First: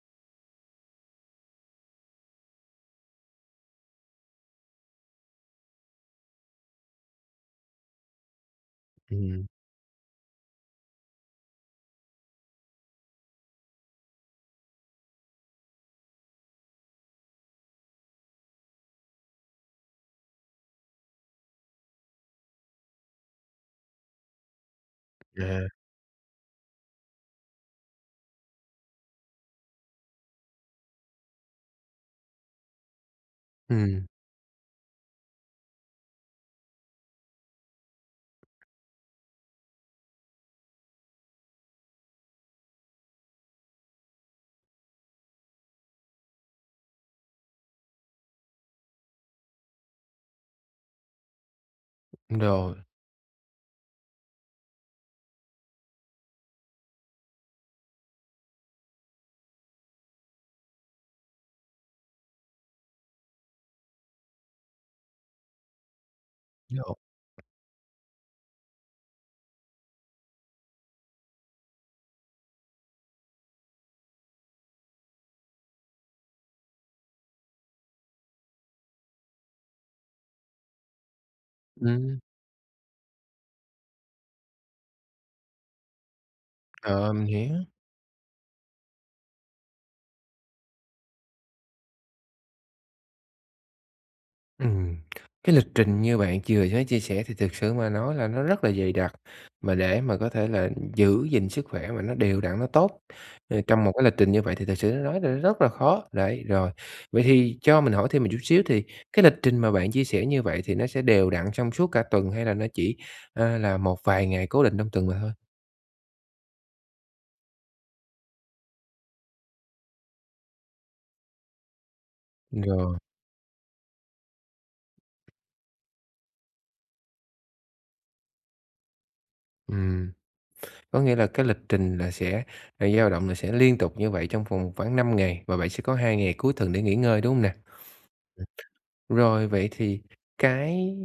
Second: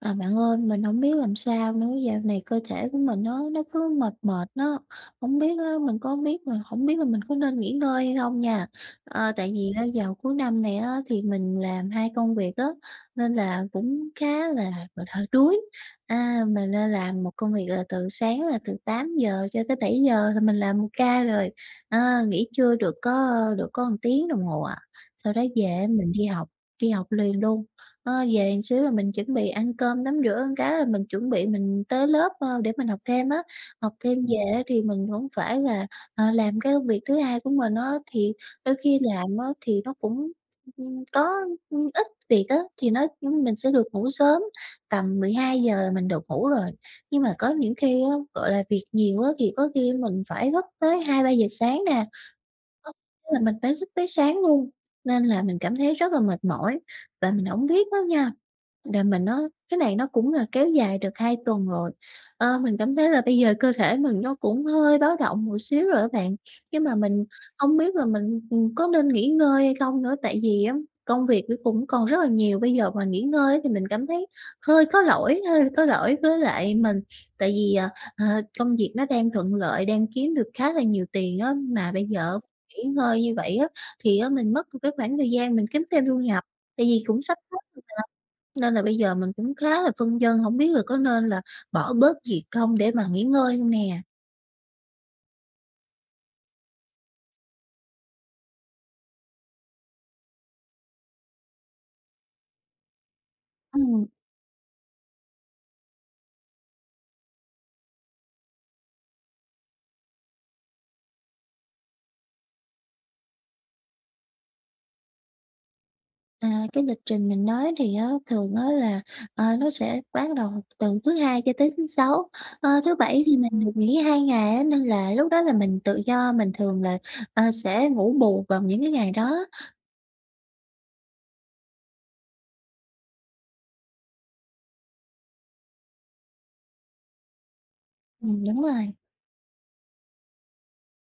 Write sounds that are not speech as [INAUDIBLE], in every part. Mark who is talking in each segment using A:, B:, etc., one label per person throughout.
A: À, bạn ơi, mình hổng biết làm sao nữa, dạo này cơ thể của mình nó nó cứ mệt mệt á. Hông biết á, mình cũng hông biết là hổng biết là mình có nên nghỉ ngơi hay không nha? Ờ,
B: Ừm.
A: tại vì á vào cuối năm này á thì mình làm 2 công việc á, nên là cũng khá là gọi là, hơi đuối. À, mình đang làm một công việc là từ sáng là từ 8:00 cho tới 7:00 là mình làm một ca rồi, ờ, nghỉ trưa được có được có một tiếng đồng hồ à. Sau đó
B: À.
A: về á, mình đi học đi học liền luôn. Ơ, về một xíu là mình chuẩn bị ăn cơm, tắm rửa cái là mình chuẩn bị mình tới lớp, ơ, để mình học thêm á. Học
B: Ừm.
A: thêm về á thì mình hổng phải là ờ, làm cái công việc thứ hai của mình á, thì đôi khi làm á thì nó cũng, ưm, có, ưm, ít việc á thì nó, ưm, mình sẽ được ngủ sớm, tầm 12:00 là mình được ngủ rồi. Nhưng mà có những khi á, gọi là, việc nhiều á thì có khi mình phải thức tới 2:00-3:00 sáng nè,
B: Rồi.
A: [UNINTELLIGIBLE] tức là mình phải thức tới sáng luôn. Nên là mình cảm thấy rất là mệt mỏi, và mình hổng biết á nha đà mà nó cái này nó cũng là kéo dài được 2 tuần rồi. Ờ, mình cảm thấy là bây giờ cơ thể mình nó cũng hơi báo động một xíu rồi đó bạn, nhưng mà mình
B: [UNINTELLIGIBLE]
A: hông biết là mình, ừm, có nên nghỉ ngơi hay không nữa, tại vì á công việc nó cũng còn rất là nhiều. Bây giờ mà nghỉ ngơi á thì mình cảm thấy hơi có lỗi hơi có lỗi với lại mình, tại vì, ờ, ờ, công việc nó đang thuận lợi, đang kiếm được khá là nhiều tiền á mà bây
B: Ừm.
A: giờ nghỉ ngơi như vậy á, thì á mình mất một cái khoảng thời gian mình kiếm thêm thu nhập, tại vì
B: Ờ,
A: cũng
B: mình
A: sắp
B: hiểu.
A: hết [UNINTELLIGIBLE] Nên là bây giờ mình cũng khá là phân vân, hổng biết là có nên là bỏ bớt việc không để mà nghỉ ngơi hông nè?
B: Ừm, cái lịch trình như bạn chừa với chia sẻ thì thực sự mà nói là nó rất là dày đặc, mà để mà có thể là giữ gìn sức khỏe mà nó đều đặn, nó tốt, ơ, trong một cái
A: Ừm.
B: lịch trình như vậy thì thực sự nói là rất là khó, đấy, rồi. Vậy thì cho mình hỏi thêm một chút xíu, thì cái lịch trình mà bạn chia sẻ như vậy thì nó sẽ đều đặn trong suốt cả tuần hay là nó chỉ, ờ, là một vài ngày cố định trong tuần mà thôi?
A: À, cái lịch trình mình nói thì thường á là, ờ, nó sẽ bắt đầu từ thứ Hai cho tới thứ Sáu. Ơ, thứ
B: Rồi.
A: Bảy thì mình được nghỉ 2 ngày á, nên là lúc đó là mình tự do, mình thường là, ờ, sẽ ngủ bù vào những cái ngày đó á.
B: Ừm. Có nghĩa là cái lịch trình là sẽ là dao động là sẽ liên tục như vậy trong vòng khoảng 5 ngày, và bạn sẽ có 2 ngày cuối tuần để nghỉ ngơi, đúng hông nè?
A: Ừm, đúng rồi.
B: Ừm, rồi, vậy thì cái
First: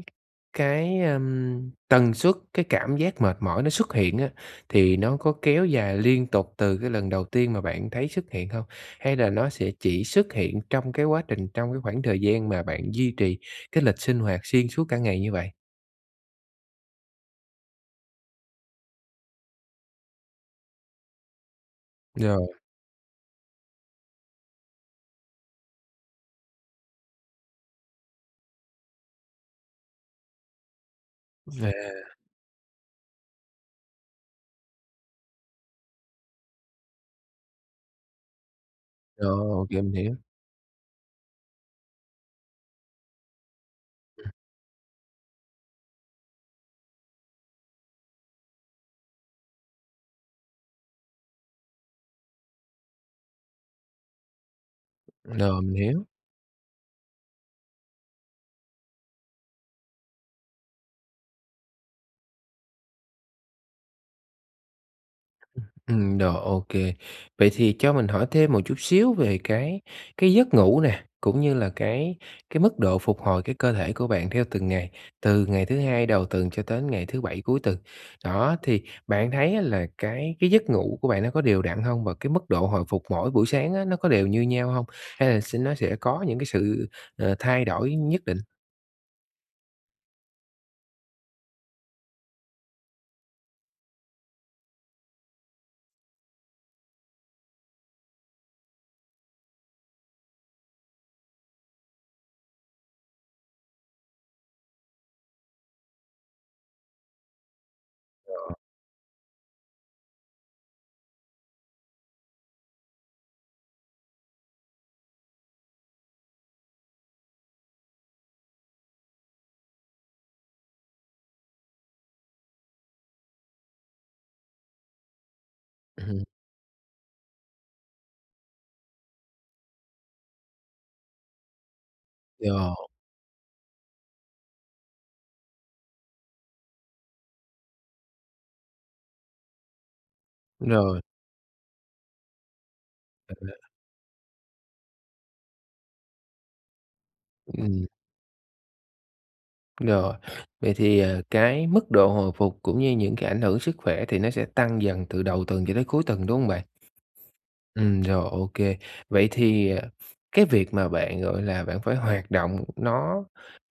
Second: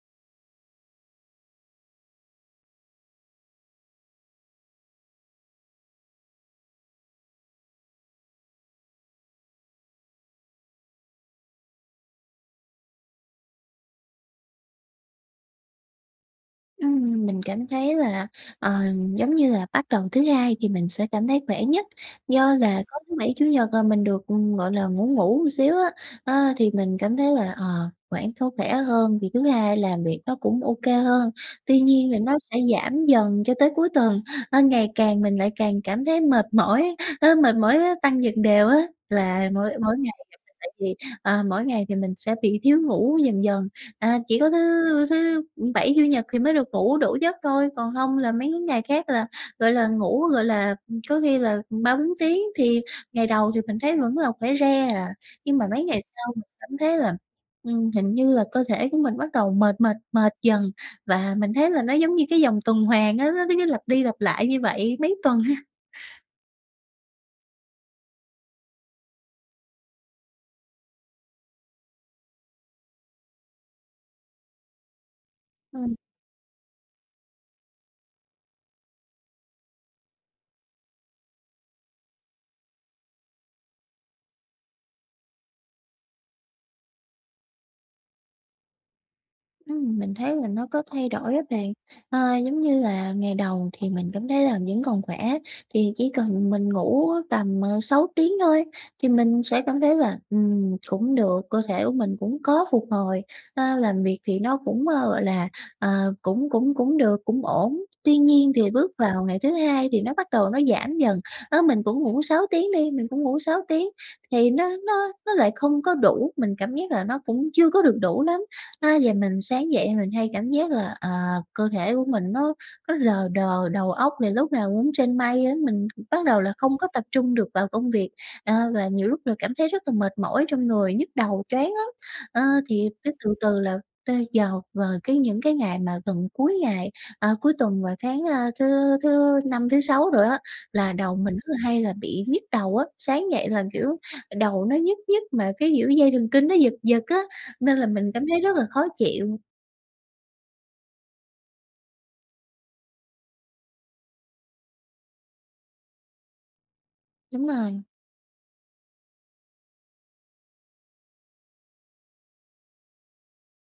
B: cái, ờm, tần suất cái cảm giác mệt mỏi nó xuất hiện á thì nó có kéo dài liên tục từ cái lần đầu tiên mà bạn thấy xuất hiện hông? Hay là nó sẽ chỉ xuất hiện trong cái quá trình trong cái khoảng thời gian mà bạn duy trì cái lịch sinh hoạt xuyên suốt cả ngày như vậy?
A: Ừm, mình cảm thấy là, ờ, giống như là, bắt đầu thứ Hai thì mình sẽ cảm thấy khỏe nhất,
B: Rồi.
A: do là có thứ Bảy, Chủ Nhật là mình được, gọi là, ngủ ngủ xíu á, ơ, thì mình cảm thấy là, ờ, khoảng có khỏe hơn thì thứ Hai làm việc nó cũng OK hơn.
B: Vậy
A: Tuy nhiên
B: à?
A: là nó sẽ giảm dần cho tới cuối tuần, ơ, ngày càng mình lại càng cảm thấy mệt mỏi, ơ, mệt mỏi á tăng dần đều á. Là
B: Ồ!
A: mỗi
B: Kìa mình
A: mỗi ngày
B: hiểu.
A: [UNINTELLIGIBLE] tại vì, à, mỗi ngày thì mình sẽ bị thiếu ngủ dần dần, à,
B: Ừm.
A: chỉ có thứ thứ Bảy, Chủ Nhật thì mới được ngủ đủ giấc thôi, còn hông là mấy cái ngày khác là, gọi là, ngủ, gọi là, có khi là 3-4 tiếng. Thì ngày đầu thì mình thấy vẫn là khỏe re à, nhưng
B: Rồi,
A: mà
B: mình
A: mấy ngày
B: hiểu.
A: sau mình cảm thấy là, ừm, hình như là cơ thể của mình bắt đầu mệt, mệt, mệt dần và mình thấy là nó giống như cái vòng tuần hoàn á, nó nó nó cứ lặp đi lặp lại như vậy mấy tuần ha.
B: [UNINTELLIGIBLE] Ừm, rồi, OK. Vậy thì cho mình hỏi thêm một chút xíu về cái cái giấc ngủ nè, cũng như là cái cái mức độ phục hồi cái cơ thể của bạn theo từng ngày, từ ngày thứ
A: Ừm.
B: Hai đầu tuần cho tới ngày thứ Bảy cuối tuần. Đó, thì bạn thấy á là cái cái giấc ngủ của bạn nó có đều đặn hông? Và cái mức độ hồi phục mỗi buổi sáng á, nó có đều như nhau hông? Hay là s nó sẽ có những cái sự, ờ, thay đổi nhất định?
A: Ừm, mình thấy là nó có thay đổi á bạn. À, giống như là ngày đầu thì mình cảm thấy làm vẫn còn khỏe, thì chỉ cần mình ngủ tầm, ờ, 6 tiếng thôi thì mình sẽ cảm thấy là, ừm, cũng được, cơ thể của mình cũng có phục hồi, ơ, làm việc thì nó cũng, ờ, gọi là, ờ, cũng cũng cũng được, cũng ổn. Tuy nhiên
B: [UNINTELLIGIBLE]
A: thì bước vào ngày thứ hai thì nó bắt đầu nó giảm dần, đó mình cũng ngủ 6 tiếng đi, mình cũng ngủ 6 tiếng thì nó nó nó lại không có đủ, mình cảm giác là nó cũng chưa có được đủ lắm. A, giờ mình sáng dậy mình hay cảm giác là, ờ, cơ thể của mình nó nó lờ đờ đầu óc thì lúc nào cũng trên mây á, mình
B: Ừm hứm.
A: bắt đầu là không có tập trung được vào công việc, ờ, và nhiều lúc là cảm thấy rất là mệt mỏi trong người, nhức đầu choáng lắm. Ờ,
B: Yeah.
A: thì cái từ từ là tới giờ vào cái những cái ngày mà gần cuối ngày à, cuối tuần và sáng, a, thứ thứ Năm, thứ Sáu đồ á là
B: Rồi.
A: đầu mình rất là hay là bị nhức đầu á, sáng dậy là
B: [UNINTELLIGIBLE]
A: kiểu đầu nó nhức nhức mà cái, kiểu, dây thần kinh nó giật giật á nên
B: Ừm.
A: là mình cảm thấy rất là khó chịu.
B: Rồi, vậy thì, ờ, cái mức độ hồi phục cũng như những cái ảnh hưởng sức khỏe thì nó sẽ tăng dần từ đầu tuần cho tới cuối tuần, đúng hông bạn?
A: Đúng rồi.
B: Ừm, rồi, ô kê. Vậy thì, ờ, cái việc mà bạn, gọi là, bạn phải hoạt động nó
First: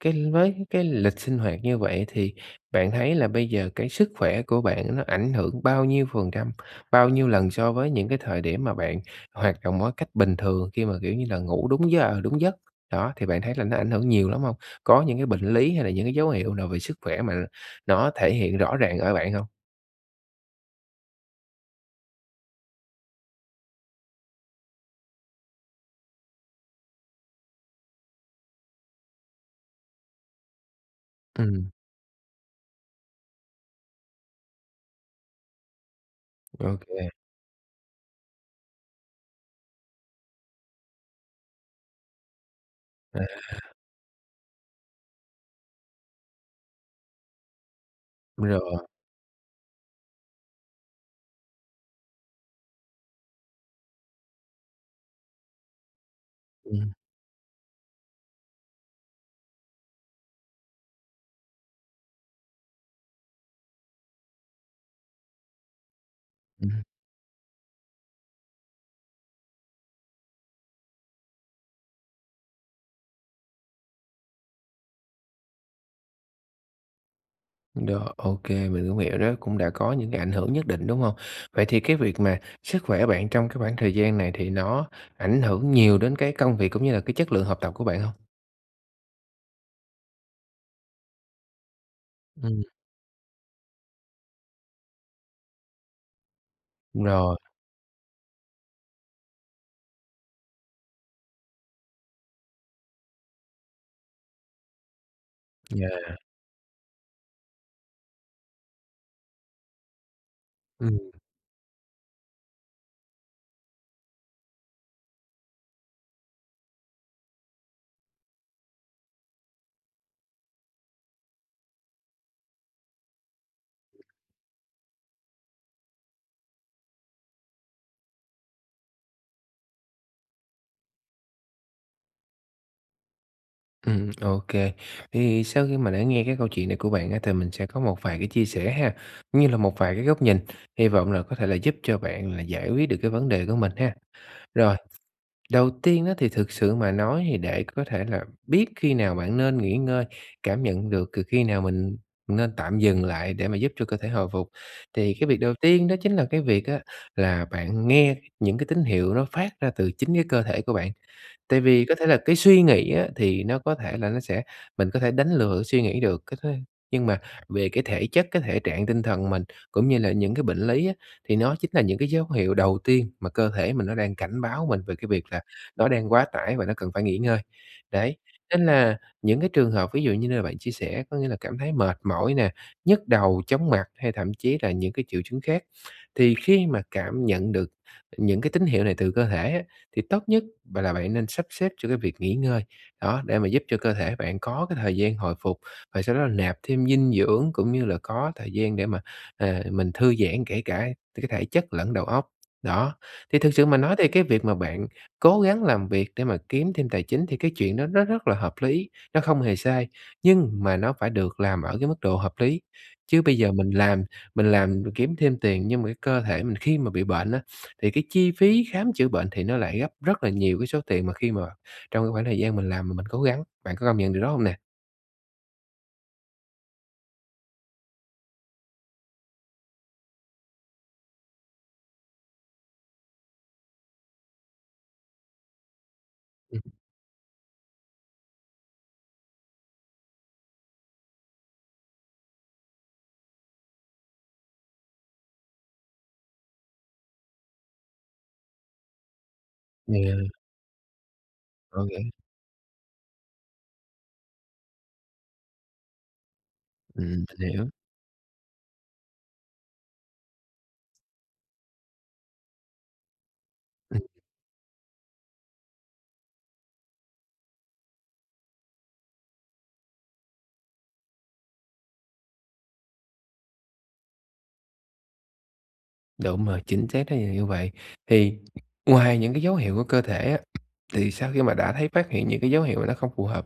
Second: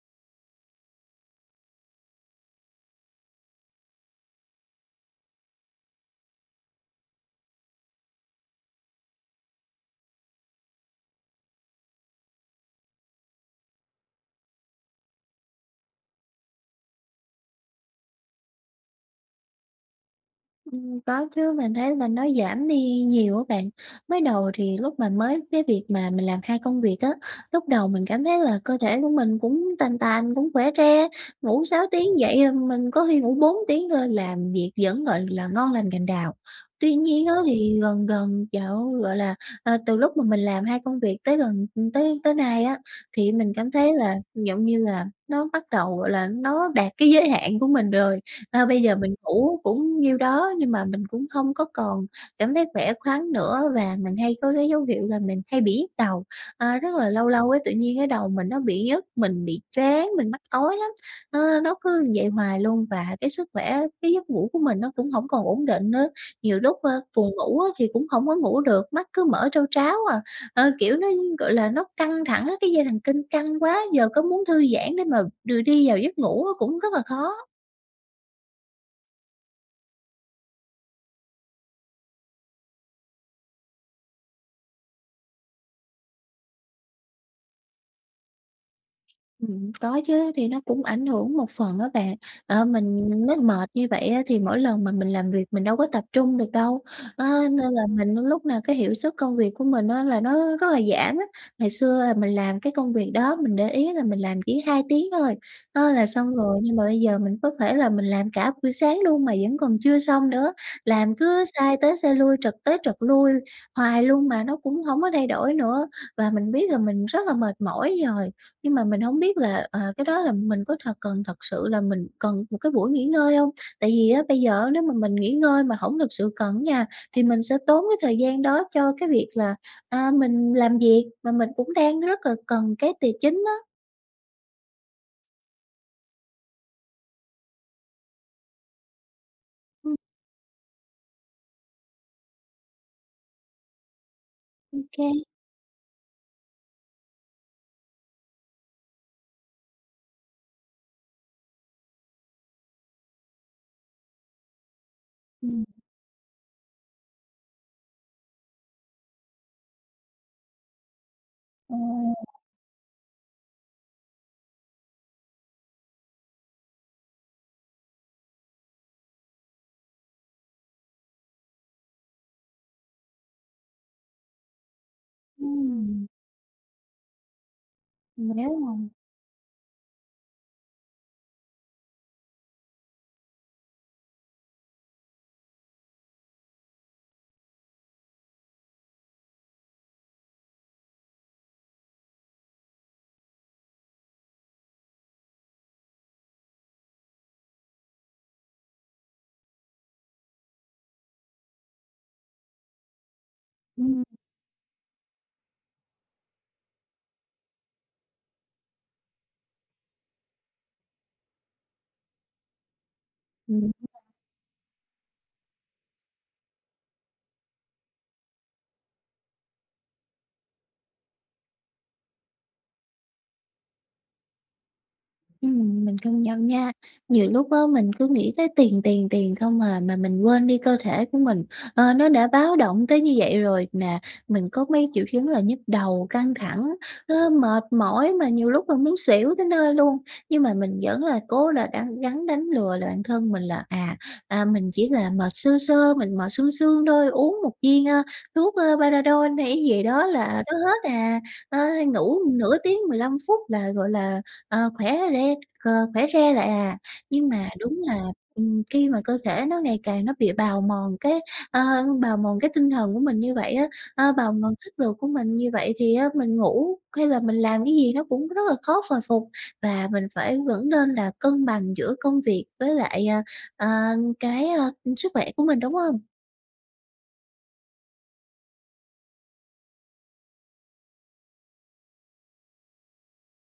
B: [UNINTELLIGIBLE] với cái lịch sinh hoạt như vậy thì bạn thấy là bây giờ cái sức khỏe của bạn nó ảnh hưởng bao nhiêu phần trăm, bao nhiêu lần so với những cái thời điểm mà bạn hoạt động mỗi cách bình thường khi mà, kiểu như là, ngủ đúng giờ đúng giấc, đó, thì bạn thấy là nó ảnh hưởng nhiều lắm hông? Có những cái bệnh lý hay là những cái dấu hiệu nào về sức khỏe mà nó thể hiện rõ ràng ở bạn hông?
A: Ừm, có chứ, mình thấy mình nói giảm đi nhiều á bạn. Mới đầu thì lúc mà mới cái việc mà mình làm 2 công việc á, lúc đầu mình cảm thấy là cơ thể của mình cũng tàn tàn, cũng khỏe re, ngủ
B: Ừm.
A: 6 tiếng dậy, ờm, mình có khi ngủ 4 tiếng thôi làm việc vẫn, gọi là, ngon lành cành đào.
B: Ô
A: Tuy
B: kê.
A: nhiên á thì gần gần dạo gọi là, ờ, từ lúc mà mình làm 2 công việc tới gần ưm, tới tới nay á, thì
B: À.
A: mình cảm thấy là, giọng như là, nó bắt đầu, gọi là, nó đạt cái giới hạn của mình rồi. Ơ,
B: Rồi.
A: bây giờ mình ngủ cũng nhiêu đó nhưng mà mình cũng không có còn cảm thấy khỏe khoắn nữa và mình hay có cái dấu hiệu là mình hay bị nhức đầu, à,
B: Ừm.
A: rất là lâu lâu ấy tự nhiên cái đầu mình nó bị nhức, mình bị choáng, mình mắc ói lắm. Ơ, nó cứ vậy hoài luôn và cái sức khỏe, cái giấc ngủ của mình nó cũng hổng còn ổn định nữa, nhiều
B: Ừm.
A: lúc, ơ, buồn ngủ á thì cũng hổng có ngủ được, mắt cứ mở trao tráo à. Ờ, kiểu, nó, gọi là, nó căng thẳng á, cái dây thần kinh căng quá, giờ có muốn thư giãn để mà đưa đi vào giấc ngủ á cũng rất là khó.
B: Rồi, ô kê, mình cũng hiểu đó cũng đã có những cái ảnh hưởng nhất định, đúng hông? Vậy thì cái việc mà sức khỏe của bạn trong cái khoảng thời gian này thì nó ảnh hưởng nhiều đến cái công việc cũng như là cái chất lượng học tập của bạn hông?
A: Ừm, có chứ, thì nó cũng ảnh hưởng một phần á bạn.
B: Ừm.
A: Ờ, mình mới mệt như vậy á, thì mỗi lần mà mình làm việc mình đâu có tập trung được đâu,
B: Đúng rồi.
A: á, nên là mình lúc nào cái hiệu suất công việc của mình á, là nó rất là giảm á. Ngày xưa là mình làm cái công việc đó, mình để ý là mình làm chỉ 2 tiếng thôi, đó là
B: Yeah.
A: xong rồi nhưng mà bây giờ mình có thể là mình làm cả buổi sáng luôn mà vẫn còn chưa xong nữa,
B: Ừm.
A: làm cứ sai tới sai lui, trật tới trật lui hoài luôn mà nó cũng hổng có thay đổi nữa. Và mình biết là mình rất là mệt mỏi rồi, nhưng mà mình hổng biết là, ờ, cái đó là mình có thật cần thật sự là mình cần một cái buổi nghỉ ngơi hông? Tại vì á, bây giờ á, nếu mà mình nghỉ ngơi mà hổng thực sự cần á nha, thì mình sẽ tốn cái thời gian đó cho cái việc là, a, mình làm việc, mà mình cũng đang rất là cần cái tì chính á.
B: Ừm, ô kê. Thì sau khi mà đã nghe cái câu chuyện này của bạn á, thì mình sẽ có một vài cái chia sẻ ha, cũng như là một vài
A: Ừm.
B: cái góc nhìn, hy vọng là có thể là giúp cho bạn là giải quyết được cái vấn đề của mình ha. Rồi,
A: Ô kê.
B: đầu tiên á, thì thực sự mà nói thì để có thể là biết khi nào bạn nên nghỉ ngơi, cảm nhận được cừ khi nào mình nên tạm dừng lại để mà giúp cho cơ thể hồi phục, thì cái việc đầu
A: Ừm.
B: tiên đó chính là cái việc á, là bạn nghe những cái tín hiệu nó phát ra từ chính cái cơ thể của bạn. Tại vì có thể là cái
A: [UNINTELLIGIBLE]
B: suy nghĩ á, thì nó có thể là nó sẽ mình có thể đánh lừa cái suy nghĩ được, cái thế nhưng mà về cái thể chất, cái thể trạng tinh thần mình, cũng như là những cái bệnh lý á, thì nó chính là những cái dấu hiệu đầu tiên mà cơ thể mình nó đang cảnh báo mình về cái việc là nó
A: Ừm.
B: đang quá tải, và nó cần phải nghỉ ngơi. Đấy,
A: Mà nếu
B: nên
A: mà
B: là những cái trường hợp ví dụ như là bạn chia sẻ có nghĩa là cảm thấy mệt mỏi nè, nhức đầu, chóng mặt, hay thậm chí là những cái triệu chứng khác thì khi mà cảm nhận được những cái tín hiệu này từ cơ thể á, thì tốt nhất bạn là bạn nên sắp xếp cho cái việc nghỉ ngơi. Đó, để mà giúp cho cơ thể bạn có cái thời gian hồi phục, và sau đó là nạp thêm dinh dưỡng, cũng như là có thời gian để mà, ờ, mình thư giãn kể cả cái thể chất lẫn đầu óc. Đó, thì thực sự mà nói
A: Ừm.
B: thì cái việc mà bạn cố gắng làm việc để mà kiếm thêm tài chính thì cái chuyện đó nó rất là hợp lý, nó không hề sai, nhưng mà nó phải được làm ở cái mức độ hợp lý. Chứ bây giờ mình
A: Ừm. [UNINTELLIGIBLE]
B: làm mình làm rồi kiếm thêm tiền nhưng mà cái cơ thể mình khi mà bị bệnh á, thì cái chi phí khám chữa bệnh thì nó lại gấp rất là nhiều cái số tiền mà khi mà trong cái khoảng thời gian mình làm mà mình cố gắng, bạn có công nhận điều đó hông nè?
A: Ừm, mình công nhận nha! Nhiều lúc á, mình cứ nghĩ tới tiền, tiền, tiền không à, mà mình quên đi cơ thể của mình. Ờ, nó đã báo động tới như vậy rồi mà mình có mấy triệu chứng là nhức đầu, căng
B: Ừm.
A: thẳng, nó mệt mỏi mà nhiều lúc là muốn xỉu tới nơi luôn, nhưng mà mình vẫn là cố là đắng gắng đánh lừa là bạn thân mình là, à, à, mình chỉ là mệt sơ sơ, mình mệt sương sương thôi, uống một viên, a, thuốc, ơ, Panadol hay cái gì
B: Vậy
A: đó
B: hả?
A: là nó hết à, ơ,
B: Ờ, vậy
A: ngủ nửa tiếng, 15 phút là, gọi là, ờ, khỏe re, ờ, khỏe re lại à.
B: Ừm,
A: Nhưng
B: mình
A: mà
B: hiểu.
A: đúng là, ừm, khi mà cơ thể nó ngày càng nó bị bào mòn cái, ờ, bào mòn cái tinh thần của mình như vậy á,
B: Ừm.
A: ờ, bào mòn sức lực của mình như vậy thì á mình ngủ hay là mình làm cái gì nó cũng rất là khó hồi phục, và mình phải vẫn nên là cân bằng giữa công việc với lại, à, à, cái, à, sức khỏe của mình, đúng hông?
B: Đúng rồi, chính xác, thí dụ như vậy. Thì [HICCUPS] ngoài những cái dấu hiệu của cơ thể á, thì sau khi mà đã thấy phát hiện những cái dấu hiệu mà nó không phù hợp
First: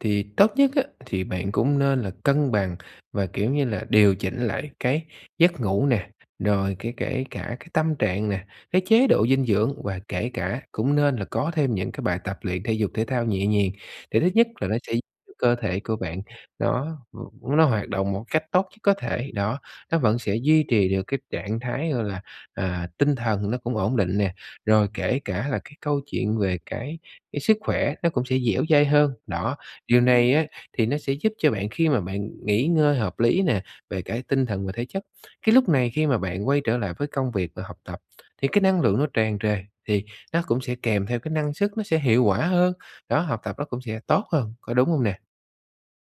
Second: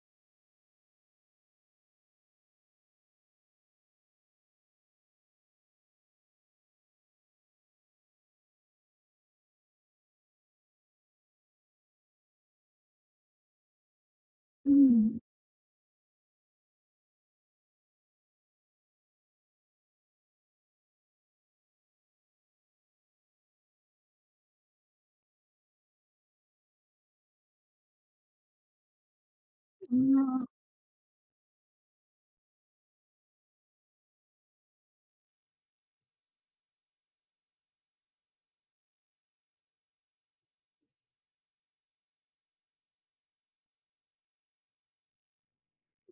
B: thì tốt nhất á thì bạn cũng nên là cân bằng và, kiểu như là, điều chỉnh lại cái giấc ngủ nè, rồi kể kể cả cái tâm trạng nè, cái chế độ dinh dưỡng, và kể cả cũng nên là có thêm những cái bài tập luyện thể dục thể thao nhẹ nhàng. Thì thứ nhất là nó sẽ giúp
A: Ừm.
B: cơ thể của bạn nó, ừm, nó hoạt động một cách tốt nhất có thể, đó, nó vẫn sẽ duy trì được cái trạng thái, gọi là, à, tinh thần nó cũng ổn định nè, rồi kể cả là cái câu chuyện về cái cái sức khỏe nó cũng sẽ dẻo dai hơn, đó. Điều
A: Đúng
B: này á
A: nha.
B: thì nó sẽ giúp cho bạn khi mà bạn nghỉ ngơi hợp lý nè, về cả tinh thần và thể chất. Cái lúc này khi mà bạn quay trở lại với công việc và học tập, thì cái năng lượng nó tràn trề, thì nó cũng sẽ kèm theo cái năng suất nó sẽ hiệu quả hơn, đó, học tập nó cũng sẽ tốt hơn, có đúng hông nè?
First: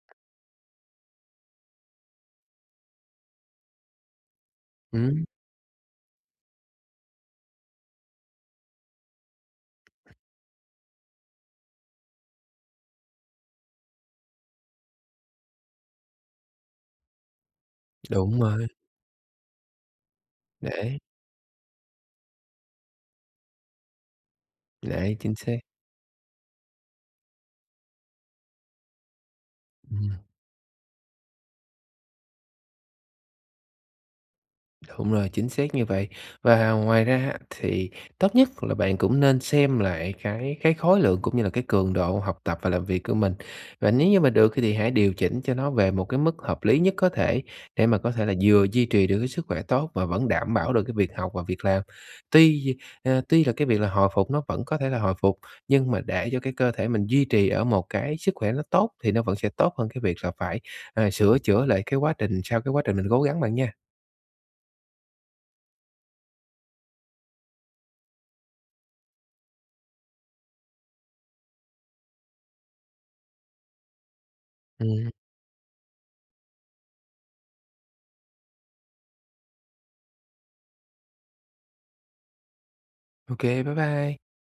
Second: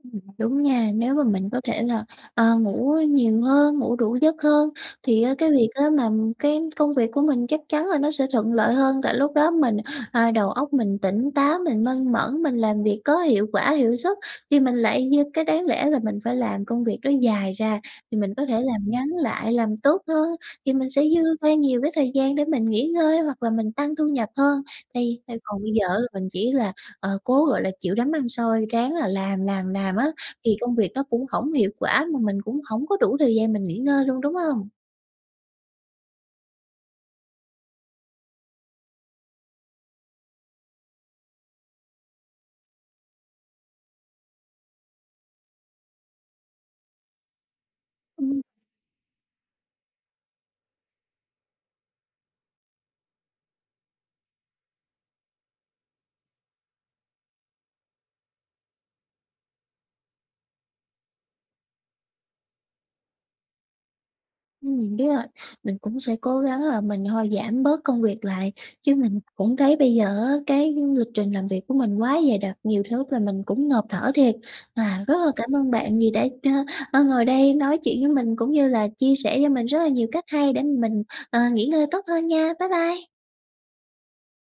A: Ừm, đúng nha. Nếu mà mình có thể là, ờ, ngủ nhiều hơn, ngủ đủ giấc hơn thì
B: Ừm.
A: á cái việc á mà cái công việc của mình chắc chắn là nó sẽ thuận lợi hơn, tại lúc đó mình ờ, đầu óc mình tỉnh táo, mình minh mẫn, mình làm việc có hiệu quả, hiệu suất, thì mình lại như cái đáng lẽ là mình phải làm công việc đó dài ra thì mình
B: Đúng
A: có thể
B: rồi.
A: làm ngắn lại, làm tốt hơn thì mình
B: Đấy.
A: sẽ dư ra nhiều cái thời gian để mình nghỉ ngơi hoặc là mình tăng thu nhập hơn.
B: Đấy,
A: Thì
B: chính
A: theo
B: xác.
A: còn bây giờ á mình chỉ là, ờ, cố, gọi là, chịu đấm ăn xôi, ráng là làm, làm, làm á
B: Ừm.
A: thì công việc nó cũng hổng hiệu quả, mà mình cũng hổng có đủ thời gian mình nghỉ ngơi luôn, đúng hông?
B: Đúng rồi, chính xác như vậy. Và ngoài ra á thì tốt nhất là bạn cũng nên xem lại cái cái khối lượng cũng như là cái cường độ học tập và làm việc của mình. Và nếu như mà được thì hãy điều chỉnh cho nó về một cái mức hợp lý nhất có thể, để mà có thể là
A: Ừm.
B: vừa duy trì được cái sức khỏe tốt và vẫn đảm bảo được cái việc học và việc làm. Tuy, à, tuy là cái việc là hồi phục nó vẫn có thể là hồi phục, nhưng mà để cho cái cơ thể mình duy trì ở một cái sức khỏe nó tốt, thì nó vẫn sẽ tốt hơn cái việc là phải, à, sửa chữa lại cái quá trình sau cái quá trình mình cố gắng bạn nha.
A: Ừm, biết rồi, mình cũng sẽ cố gắng là mình thôi, giảm bớt công việc lại, chứ mình cũng thấy bây giờ á cái lịch trình làm việc của mình quá dày đặc, nhiều thứ là mình cũng ngộp thở thiệt. À,
B: Ừm.
A: rất là cảm ơn bạn vì đã ch ơ, ngồi đây nói chuyện với mình cũng như là chia sẻ cho mình rất là nhiều cách hay để mà mình, ờ, nghỉ ngơi tốt hơn nha. Bye bye!
B: Ô kê, bye bye!